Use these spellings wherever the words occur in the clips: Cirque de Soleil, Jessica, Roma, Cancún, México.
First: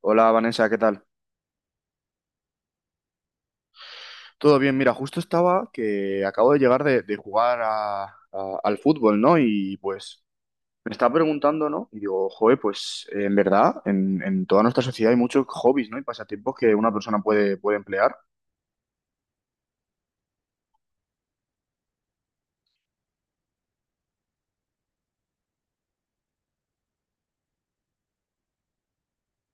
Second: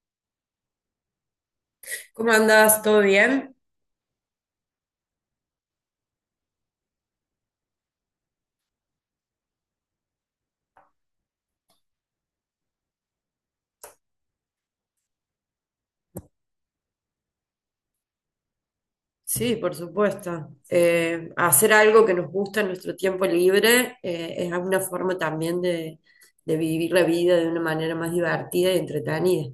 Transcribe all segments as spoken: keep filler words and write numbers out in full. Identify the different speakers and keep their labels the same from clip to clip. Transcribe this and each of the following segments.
Speaker 1: Hola Vanessa, ¿qué tal?
Speaker 2: ¿Cómo andás? ¿Todo bien?
Speaker 1: Todo bien, mira, justo estaba que acabo de llegar de, de jugar a- a- al fútbol, ¿no? Y pues me estaba preguntando, ¿no? Y digo, joder, pues eh, en verdad, en, en toda nuestra sociedad hay muchos hobbies, ¿no? Y pasatiempos que una persona puede, puede emplear.
Speaker 2: Sí, por supuesto. Eh, hacer algo que nos gusta en nuestro tiempo libre eh, es una forma también de, de vivir la vida de una manera más divertida y entretenida.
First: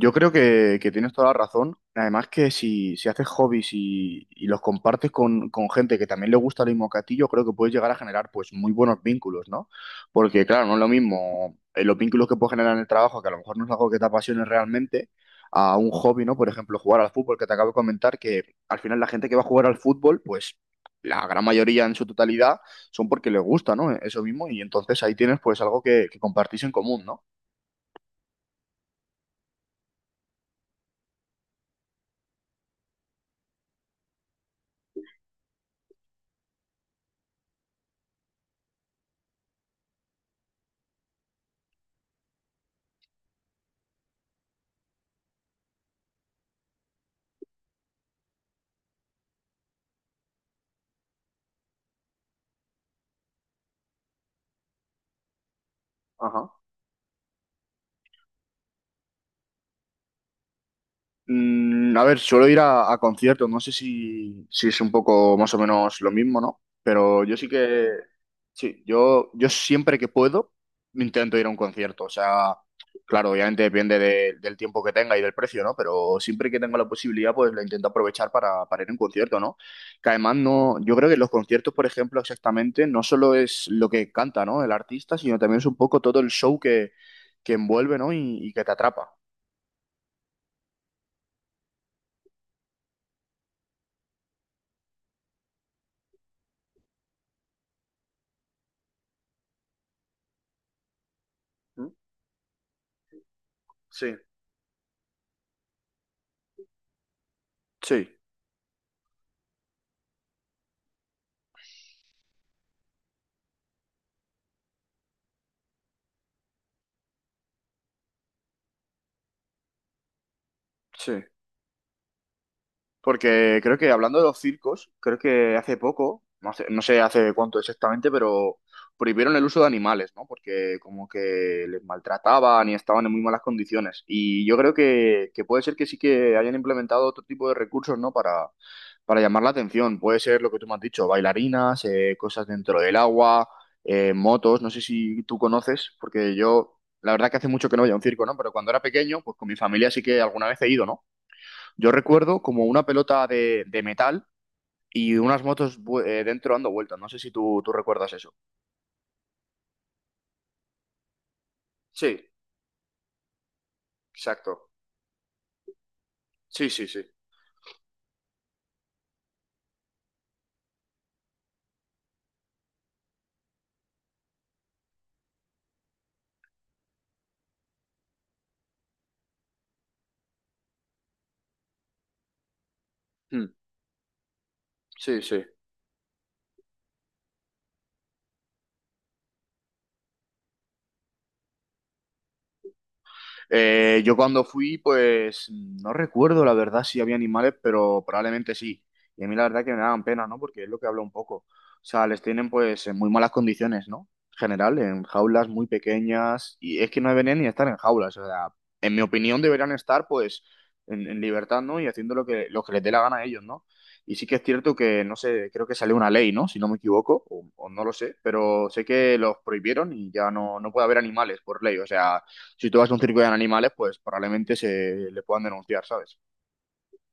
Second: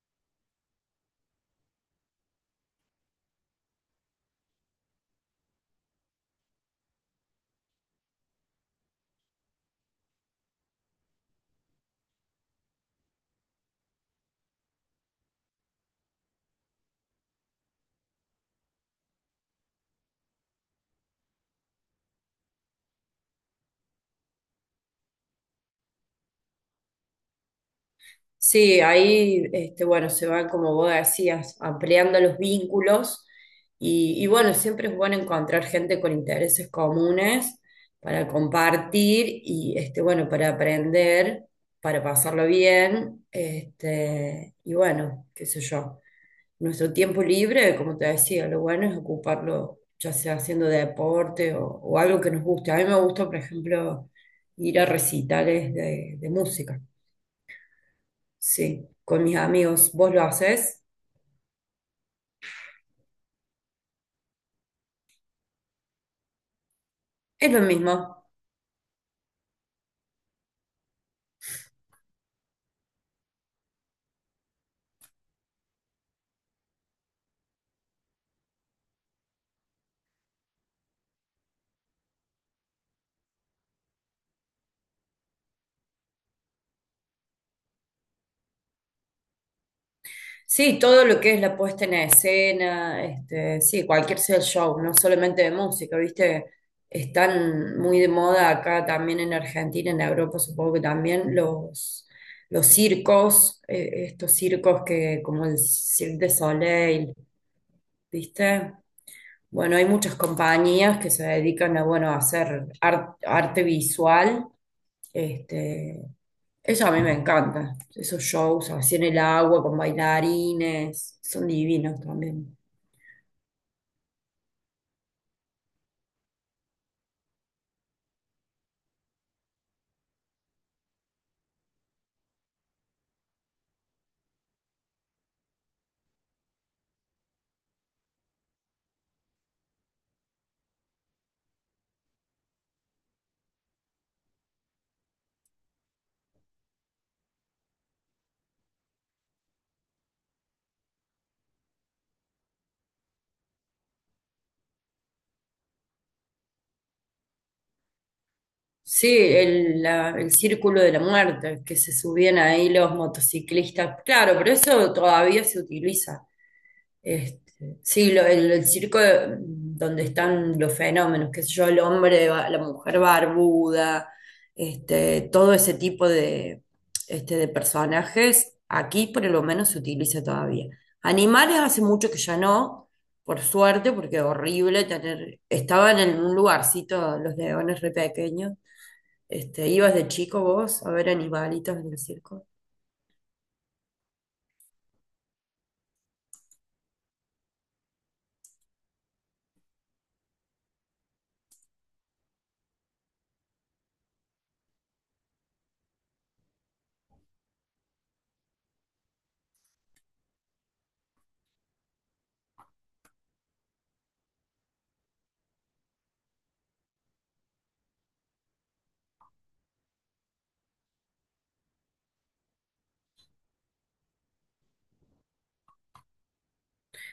Speaker 1: Yo creo que, que tienes toda la razón. Además que si, si haces hobbies y, y los compartes con, con gente que también le gusta lo mismo que a ti, yo creo que puedes llegar a generar pues muy buenos vínculos, ¿no? Porque claro, no es lo mismo eh, los vínculos que puedes generar en el trabajo, que a lo mejor no es algo que te apasione realmente, a un hobby, ¿no? Por ejemplo, jugar al fútbol, que te acabo de comentar, que al final la gente que va a jugar al fútbol, pues la gran mayoría en su totalidad son porque les gusta, ¿no? Eso mismo, y entonces ahí tienes pues algo que, que compartís en común, ¿no?
Speaker 2: Sí, ahí, este, bueno, se van, como vos decías, ampliando los vínculos y, y bueno, siempre es bueno encontrar gente con intereses comunes para compartir y, este, bueno, para aprender, para pasarlo bien, este, y bueno, qué sé yo. Nuestro tiempo libre, como te decía, lo bueno es ocuparlo ya sea haciendo deporte o, o algo que nos guste. A mí me gusta, por ejemplo, ir a recitales de, de
Speaker 1: Ajá.
Speaker 2: música, sí, con mis amigos. ¿Vos lo haces?
Speaker 1: Mm, a ver, suelo ir a, a conciertos, no sé si, si es un poco más o menos lo mismo, ¿no? Pero yo sí
Speaker 2: Es lo
Speaker 1: que,
Speaker 2: mismo.
Speaker 1: sí, yo, yo siempre que puedo intento ir a un concierto, o sea, claro, obviamente depende de- del tiempo que tenga y del precio, ¿no? Pero siempre que tenga la posibilidad, pues la intento aprovechar para, para ir a un concierto, ¿no? Que además no, yo creo que los conciertos, por ejemplo, exactamente, no solo es lo que canta, ¿no? El artista, sino también es un poco todo el show que, que envuelve, ¿no? Y, y que te atrapa.
Speaker 2: Sí, todo lo que es la puesta en escena, este, sí, cualquier sea el show, no solamente de música, ¿viste? Están muy de moda acá también en Argentina, en Europa supongo que también
Speaker 1: ¿Mm?
Speaker 2: los los circos, eh,
Speaker 1: Sí,
Speaker 2: estos circos que, como el Cirque de Soleil,
Speaker 1: sí.
Speaker 2: ¿viste? Bueno, hay muchas compañías que se dedican a, bueno, a hacer ar- arte visual. Este, eso a mí me encanta. Esos shows así en el agua con
Speaker 1: Sí,
Speaker 2: bailarines, son divinos también.
Speaker 1: porque creo que hablando de los circos, creo que hace poco, no sé, no sé hace cuánto exactamente, pero prohibieron el uso de animales, ¿no? Porque como que les maltrataban y estaban en muy malas condiciones. Y yo creo que, que puede ser que sí que hayan implementado otro tipo de recursos, ¿no? Para, para llamar la atención. Puede ser lo que tú me has dicho, bailarinas, eh, cosas dentro del agua, eh, motos, no sé si tú conoces, porque yo, la verdad que hace mucho que no voy a un circo, ¿no? Pero cuando era pequeño, pues con mi familia sí que alguna vez he ido, ¿no? Yo recuerdo como una pelota de, de metal y unas motos bu- eh, dentro dando vueltas. No sé si tú, tú recuerdas eso.
Speaker 2: Sí, el, la- el círculo de la muerte, que se
Speaker 1: Sí,
Speaker 2: subían ahí los motociclistas. Claro, pero
Speaker 1: exacto.
Speaker 2: eso todavía se utiliza.
Speaker 1: Sí, sí, sí.
Speaker 2: Este, sí, lo- el, el circo eh, donde están los fenómenos, qué sé yo, el hombre, ba- la mujer barbuda, este, todo ese tipo de, este, de personajes, aquí por lo menos se utiliza todavía. Animales hace mucho que ya no, por
Speaker 1: Mm,
Speaker 2: suerte, porque horrible
Speaker 1: sí,
Speaker 2: tener,
Speaker 1: sí.
Speaker 2: estaban en un lugarcito los leones re pequeños. Este, ¿ibas de chico vos a ver animalitos en el circo?
Speaker 1: Eh, yo cuando fui, pues no recuerdo la verdad si había animales, pero probablemente sí. Y a mí la verdad que me daban pena, ¿no? Porque es lo que hablo un poco. O sea, les tienen pues en muy malas condiciones, ¿no? En general, en jaulas muy pequeñas. Y es que no deberían ni estar en jaulas. O sea, en mi opinión deberían estar pues en, en libertad, ¿no? Y haciendo lo que, lo que les dé la gana a ellos, ¿no? Y sí que es cierto que, no sé, creo que salió una ley, ¿no? Si no me equivoco, o, o no lo sé, pero sé que los prohibieron y ya no, no puede haber animales por ley. O sea, si tú vas a un circo de animales, pues probablemente se le puedan denunciar, ¿sabes?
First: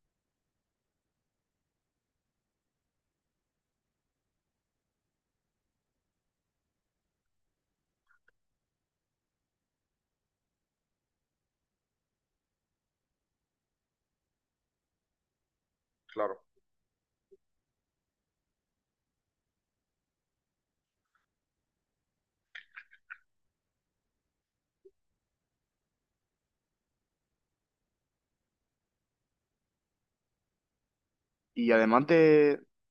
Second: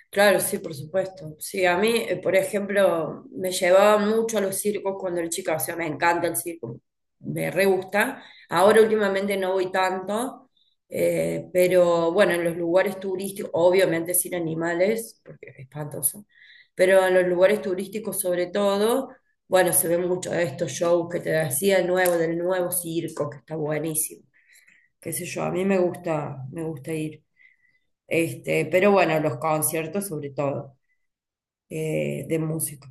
Speaker 2: Claro, sí, por supuesto. Sí, a mí, eh, por ejemplo, me llevaban mucho a los circos cuando era chica, o sea, me encanta el circo, me re gusta. Ahora últimamente no voy tanto, eh, pero bueno, en los lugares turísticos, obviamente sin animales, porque es espantoso,
Speaker 1: Claro.
Speaker 2: pero en los lugares turísticos sobre todo, bueno, se ve mucho de estos shows que te decía, el nuevo, del nuevo circo, que está buenísimo, qué sé yo, a mí me gusta, me gusta ir. Este, pero bueno, los conciertos sobre todo,
Speaker 1: Y además
Speaker 2: eh, de
Speaker 1: de,
Speaker 2: música.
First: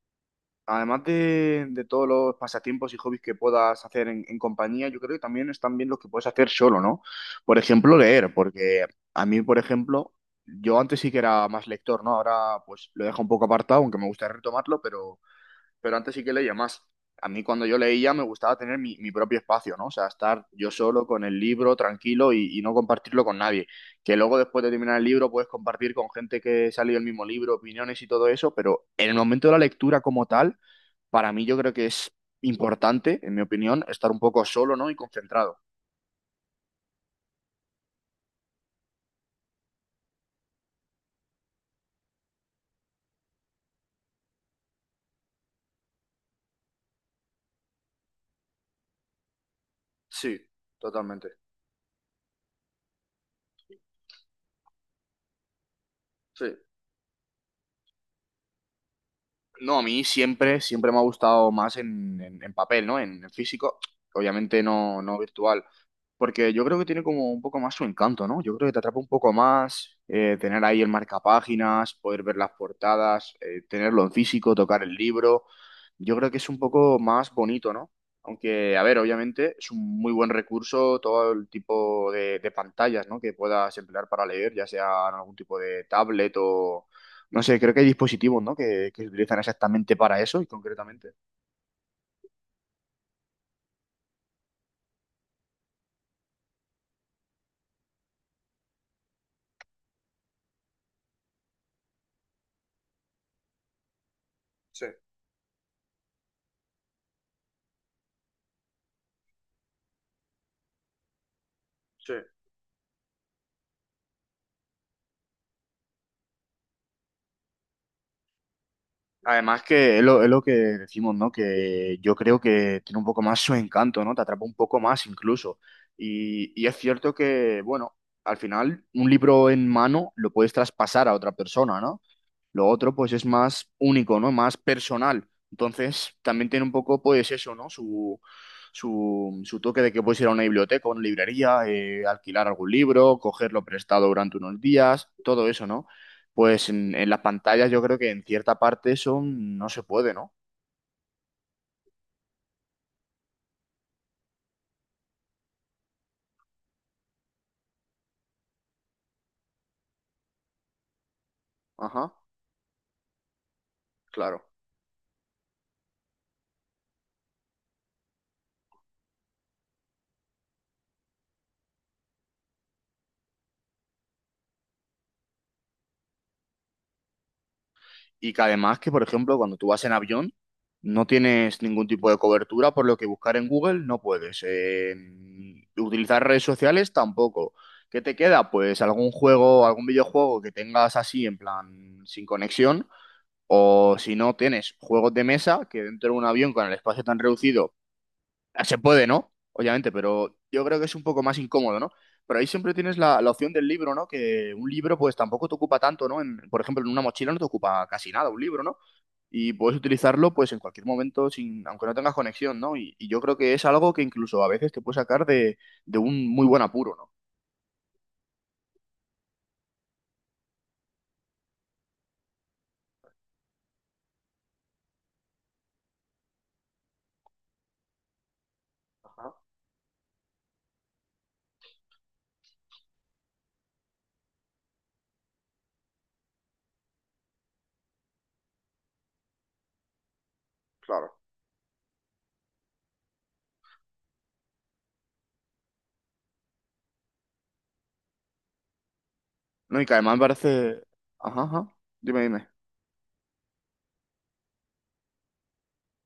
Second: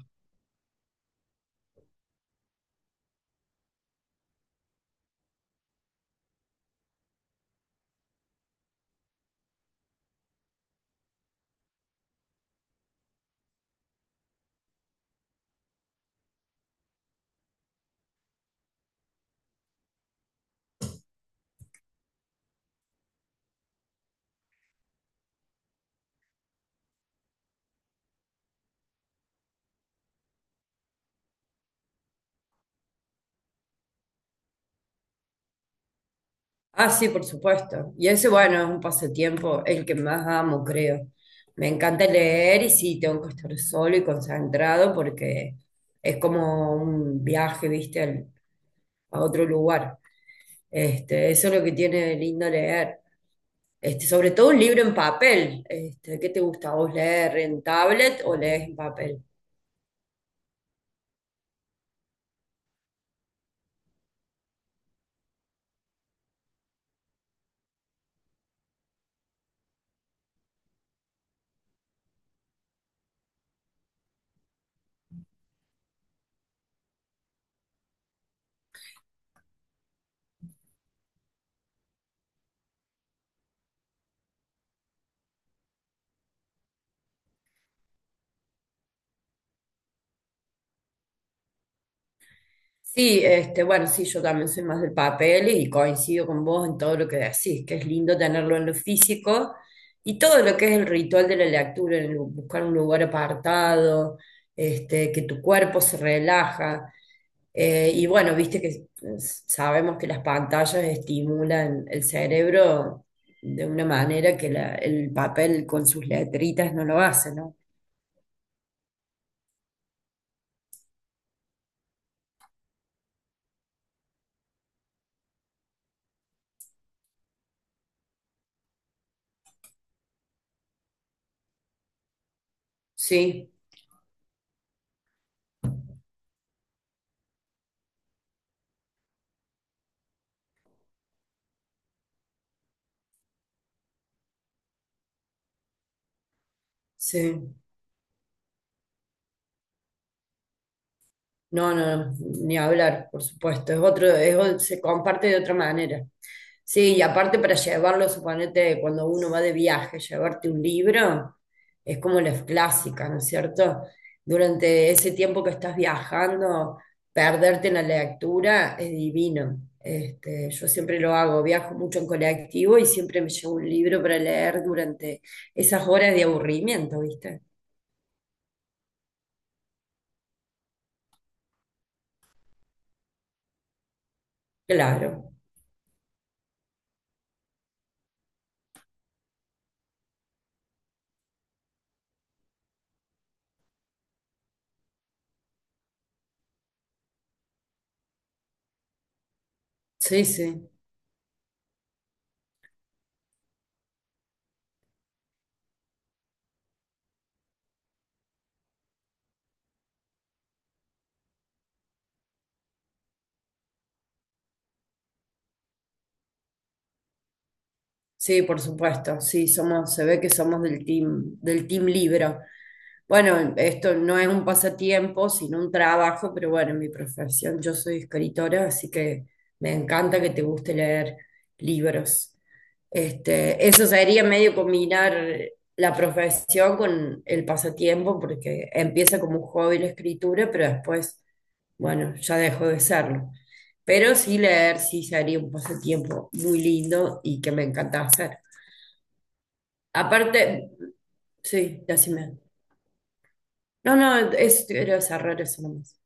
Speaker 1: además de, de todos los pasatiempos y hobbies que puedas hacer en, en compañía, yo creo que también están bien los que puedes hacer solo, ¿no? Por ejemplo, leer, porque a mí, por ejemplo, yo antes sí que era más lector, ¿no? Ahora pues lo dejo un poco apartado, aunque me gusta retomarlo, pero pero antes sí que leía más. A mí cuando yo leía me gustaba tener mi, mi propio espacio, ¿no? O sea, estar yo solo con el libro, tranquilo y, y no compartirlo con nadie. Que luego después de terminar el libro puedes compartir con gente que se ha leído el mismo libro, opiniones y todo eso, pero en el momento de la lectura como tal, para mí yo creo que es importante, en mi opinión, estar un poco solo, ¿no? Y concentrado.
Speaker 2: Ah, sí, por supuesto. Y ese, bueno, es un pasatiempo, el que más amo, creo. Me encanta leer y sí, tengo que estar solo y concentrado porque es como un viaje, viste, al- a otro lugar.
Speaker 1: Sí,
Speaker 2: Este,
Speaker 1: totalmente.
Speaker 2: eso es lo que tiene de lindo leer. Este, sobre todo un libro en papel. Este, ¿qué te
Speaker 1: Sí.
Speaker 2: gusta? ¿Vos leer en tablet o lees en papel?
Speaker 1: No, a mí siempre, siempre me ha gustado más en, en- en papel, ¿no? En, en físico, obviamente no, no virtual, porque yo creo que tiene como un poco más su encanto, ¿no? Yo creo que te atrapa un poco más eh, tener ahí el marcapáginas, poder ver las portadas, eh, tenerlo en físico, tocar el libro. Yo creo que es un poco más bonito, ¿no? Aunque, a ver, obviamente es un muy buen recurso todo el tipo de, de pantallas, ¿no? Que puedas emplear para leer, ya sea en algún tipo de tablet no sé, creo que hay dispositivos, ¿no? Que, que se utilizan exactamente para eso y concretamente.
Speaker 2: Sí, este, bueno, sí, yo también soy más del papel y coincido con vos en todo lo que decís, que es lindo tenerlo en lo físico y todo lo que es el ritual de la lectura, el bu- buscar un lugar apartado,
Speaker 1: Sí,
Speaker 2: este, que tu cuerpo se relaja. Eh, y bueno, viste que s- sabemos que las pantallas estimulan el
Speaker 1: sí.
Speaker 2: cerebro de una manera que la- el papel con sus letritas no lo hace, ¿no?
Speaker 1: Además que es lo, es lo que decimos, ¿no? Que yo creo que tiene un poco más su encanto, ¿no? Te atrapa un poco más incluso. Y, y es cierto que, bueno, al final un libro en mano lo puedes traspasar a otra persona, ¿no? Lo otro, pues, es
Speaker 2: Sí,
Speaker 1: más único, ¿no? Más personal. Entonces, también tiene un poco, pues, eso, ¿no? Su, su, su toque de que puedes ir a una biblioteca, una librería, eh, alquilar algún libro, cogerlo prestado durante unos días, todo eso, ¿no? Pues en, en las
Speaker 2: sí.
Speaker 1: pantallas yo creo que en cierta parte eso no se puede, ¿no?
Speaker 2: No, no, ni hablar, por supuesto. Es otro, es o- se comparte de otra manera. Sí, y aparte para llevarlo, suponete, cuando uno va de viaje, llevarte un libro, es
Speaker 1: Ajá,
Speaker 2: como la clásica, ¿no es cierto?
Speaker 1: claro.
Speaker 2: Durante ese tiempo que estás viajando, perderte en la lectura es divino. Este, yo siempre lo hago, viajo mucho en colectivo y siempre me llevo un libro para leer durante esas horas de aburrimiento, ¿viste?
Speaker 1: Y que además que, por ejemplo, cuando tú vas en avión, no tienes ningún tipo de cobertura, por lo que buscar en Google no puedes. Eh,
Speaker 2: Claro,
Speaker 1: utilizar redes sociales tampoco. ¿Qué te queda? Pues algún juego, algún videojuego que tengas así en plan sin conexión. O si no, tienes juegos de mesa que dentro de un avión con el espacio tan reducido. Ah, se puede, ¿no? Obviamente,
Speaker 2: sí,
Speaker 1: pero yo
Speaker 2: sí.
Speaker 1: creo que es un poco más incómodo, ¿no? Pero ahí siempre tienes la, la opción del libro, ¿no? Que un libro pues tampoco te ocupa tanto, ¿no? En- por ejemplo, en una mochila no te ocupa casi nada un libro, ¿no? Y puedes utilizarlo pues en cualquier momento, sin, aunque no tengas conexión, ¿no? Y, y yo creo que es algo que incluso a veces te puede sacar de, de un muy buen apuro, ¿no?
Speaker 2: Sí, por supuesto, sí, somos, se ve que somos del team, del team libro. Bueno, esto no es un pasatiempo, sino un trabajo, pero bueno, en mi profesión yo soy escritora, así que
Speaker 1: Ajá,
Speaker 2: me encanta que te guste leer libros. Este, eso sería medio combinar la profesión con el pasatiempo, porque empieza como un hobby la escritura, pero
Speaker 1: claro.
Speaker 2: después, bueno, ya dejó de serlo. Pero sí, leer sí sería un pasatiempo muy lindo y que me encanta hacer.
Speaker 1: ¿No? Y que además
Speaker 2: Aparte,
Speaker 1: parece... Ajá,
Speaker 2: sí,
Speaker 1: ajá. Dime,
Speaker 2: decime.
Speaker 1: dime.
Speaker 2: No, no, es, era cerrar eso nomás.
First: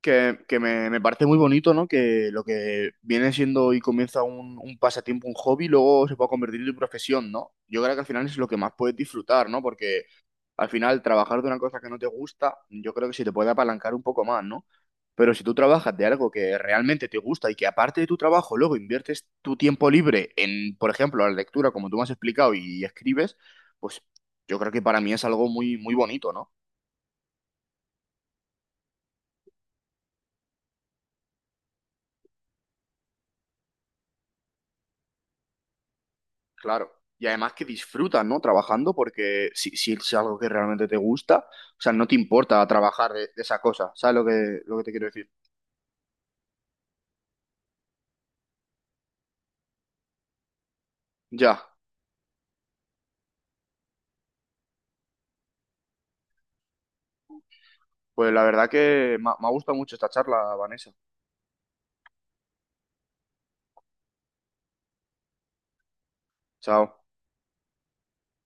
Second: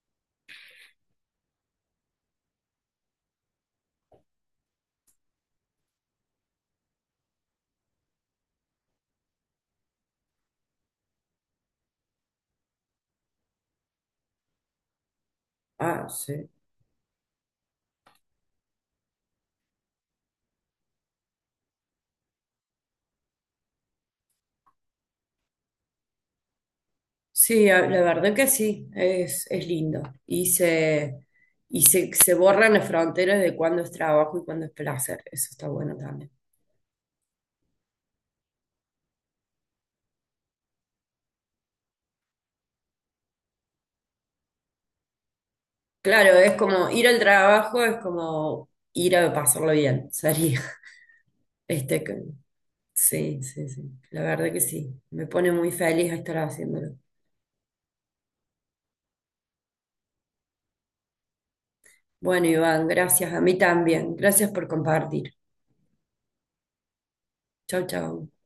Speaker 1: Que, que me, me parece muy bonito, ¿no? Que lo que viene siendo y comienza un, un pasatiempo, un hobby, luego se puede convertir en tu profesión, ¿no? Yo creo que al final es lo que más puedes disfrutar, ¿no? Porque al final trabajar de una cosa que no te gusta, yo creo que se te puede apalancar un poco más, ¿no? Pero si tú trabajas de
Speaker 2: Ah,
Speaker 1: algo
Speaker 2: sí.
Speaker 1: que realmente te gusta y que aparte de tu trabajo luego inviertes tu tiempo libre en, por ejemplo, la lectura, como tú me has explicado, y, escribes, pues yo creo que para mí es algo muy, muy bonito, ¿no?
Speaker 2: Sí, a- la verdad que sí, es, es lindo. Y se, y se, se borran las fronteras de cuándo es trabajo y cuándo es placer. Eso está bueno también.
Speaker 1: Claro. Y además que disfrutas, ¿no? Trabajando, porque si, si es algo que realmente te gusta, o sea, no te importa trabajar de, de esa cosa. ¿Sabes lo que, lo que te quiero decir?
Speaker 2: Claro, es como ir al trabajo, es como ir a pasarlo bien, sería.
Speaker 1: Ya.
Speaker 2: Este, que sí, sí, sí. La verdad que sí. Me pone muy feliz estar haciéndolo.
Speaker 1: Pues la verdad que me, ha- me ha gustado mucho esta charla, Vanessa.
Speaker 2: Bueno, Iván, gracias. A mí también. Gracias por compartir.
Speaker 1: Chao.
Speaker 2: Chau, chau.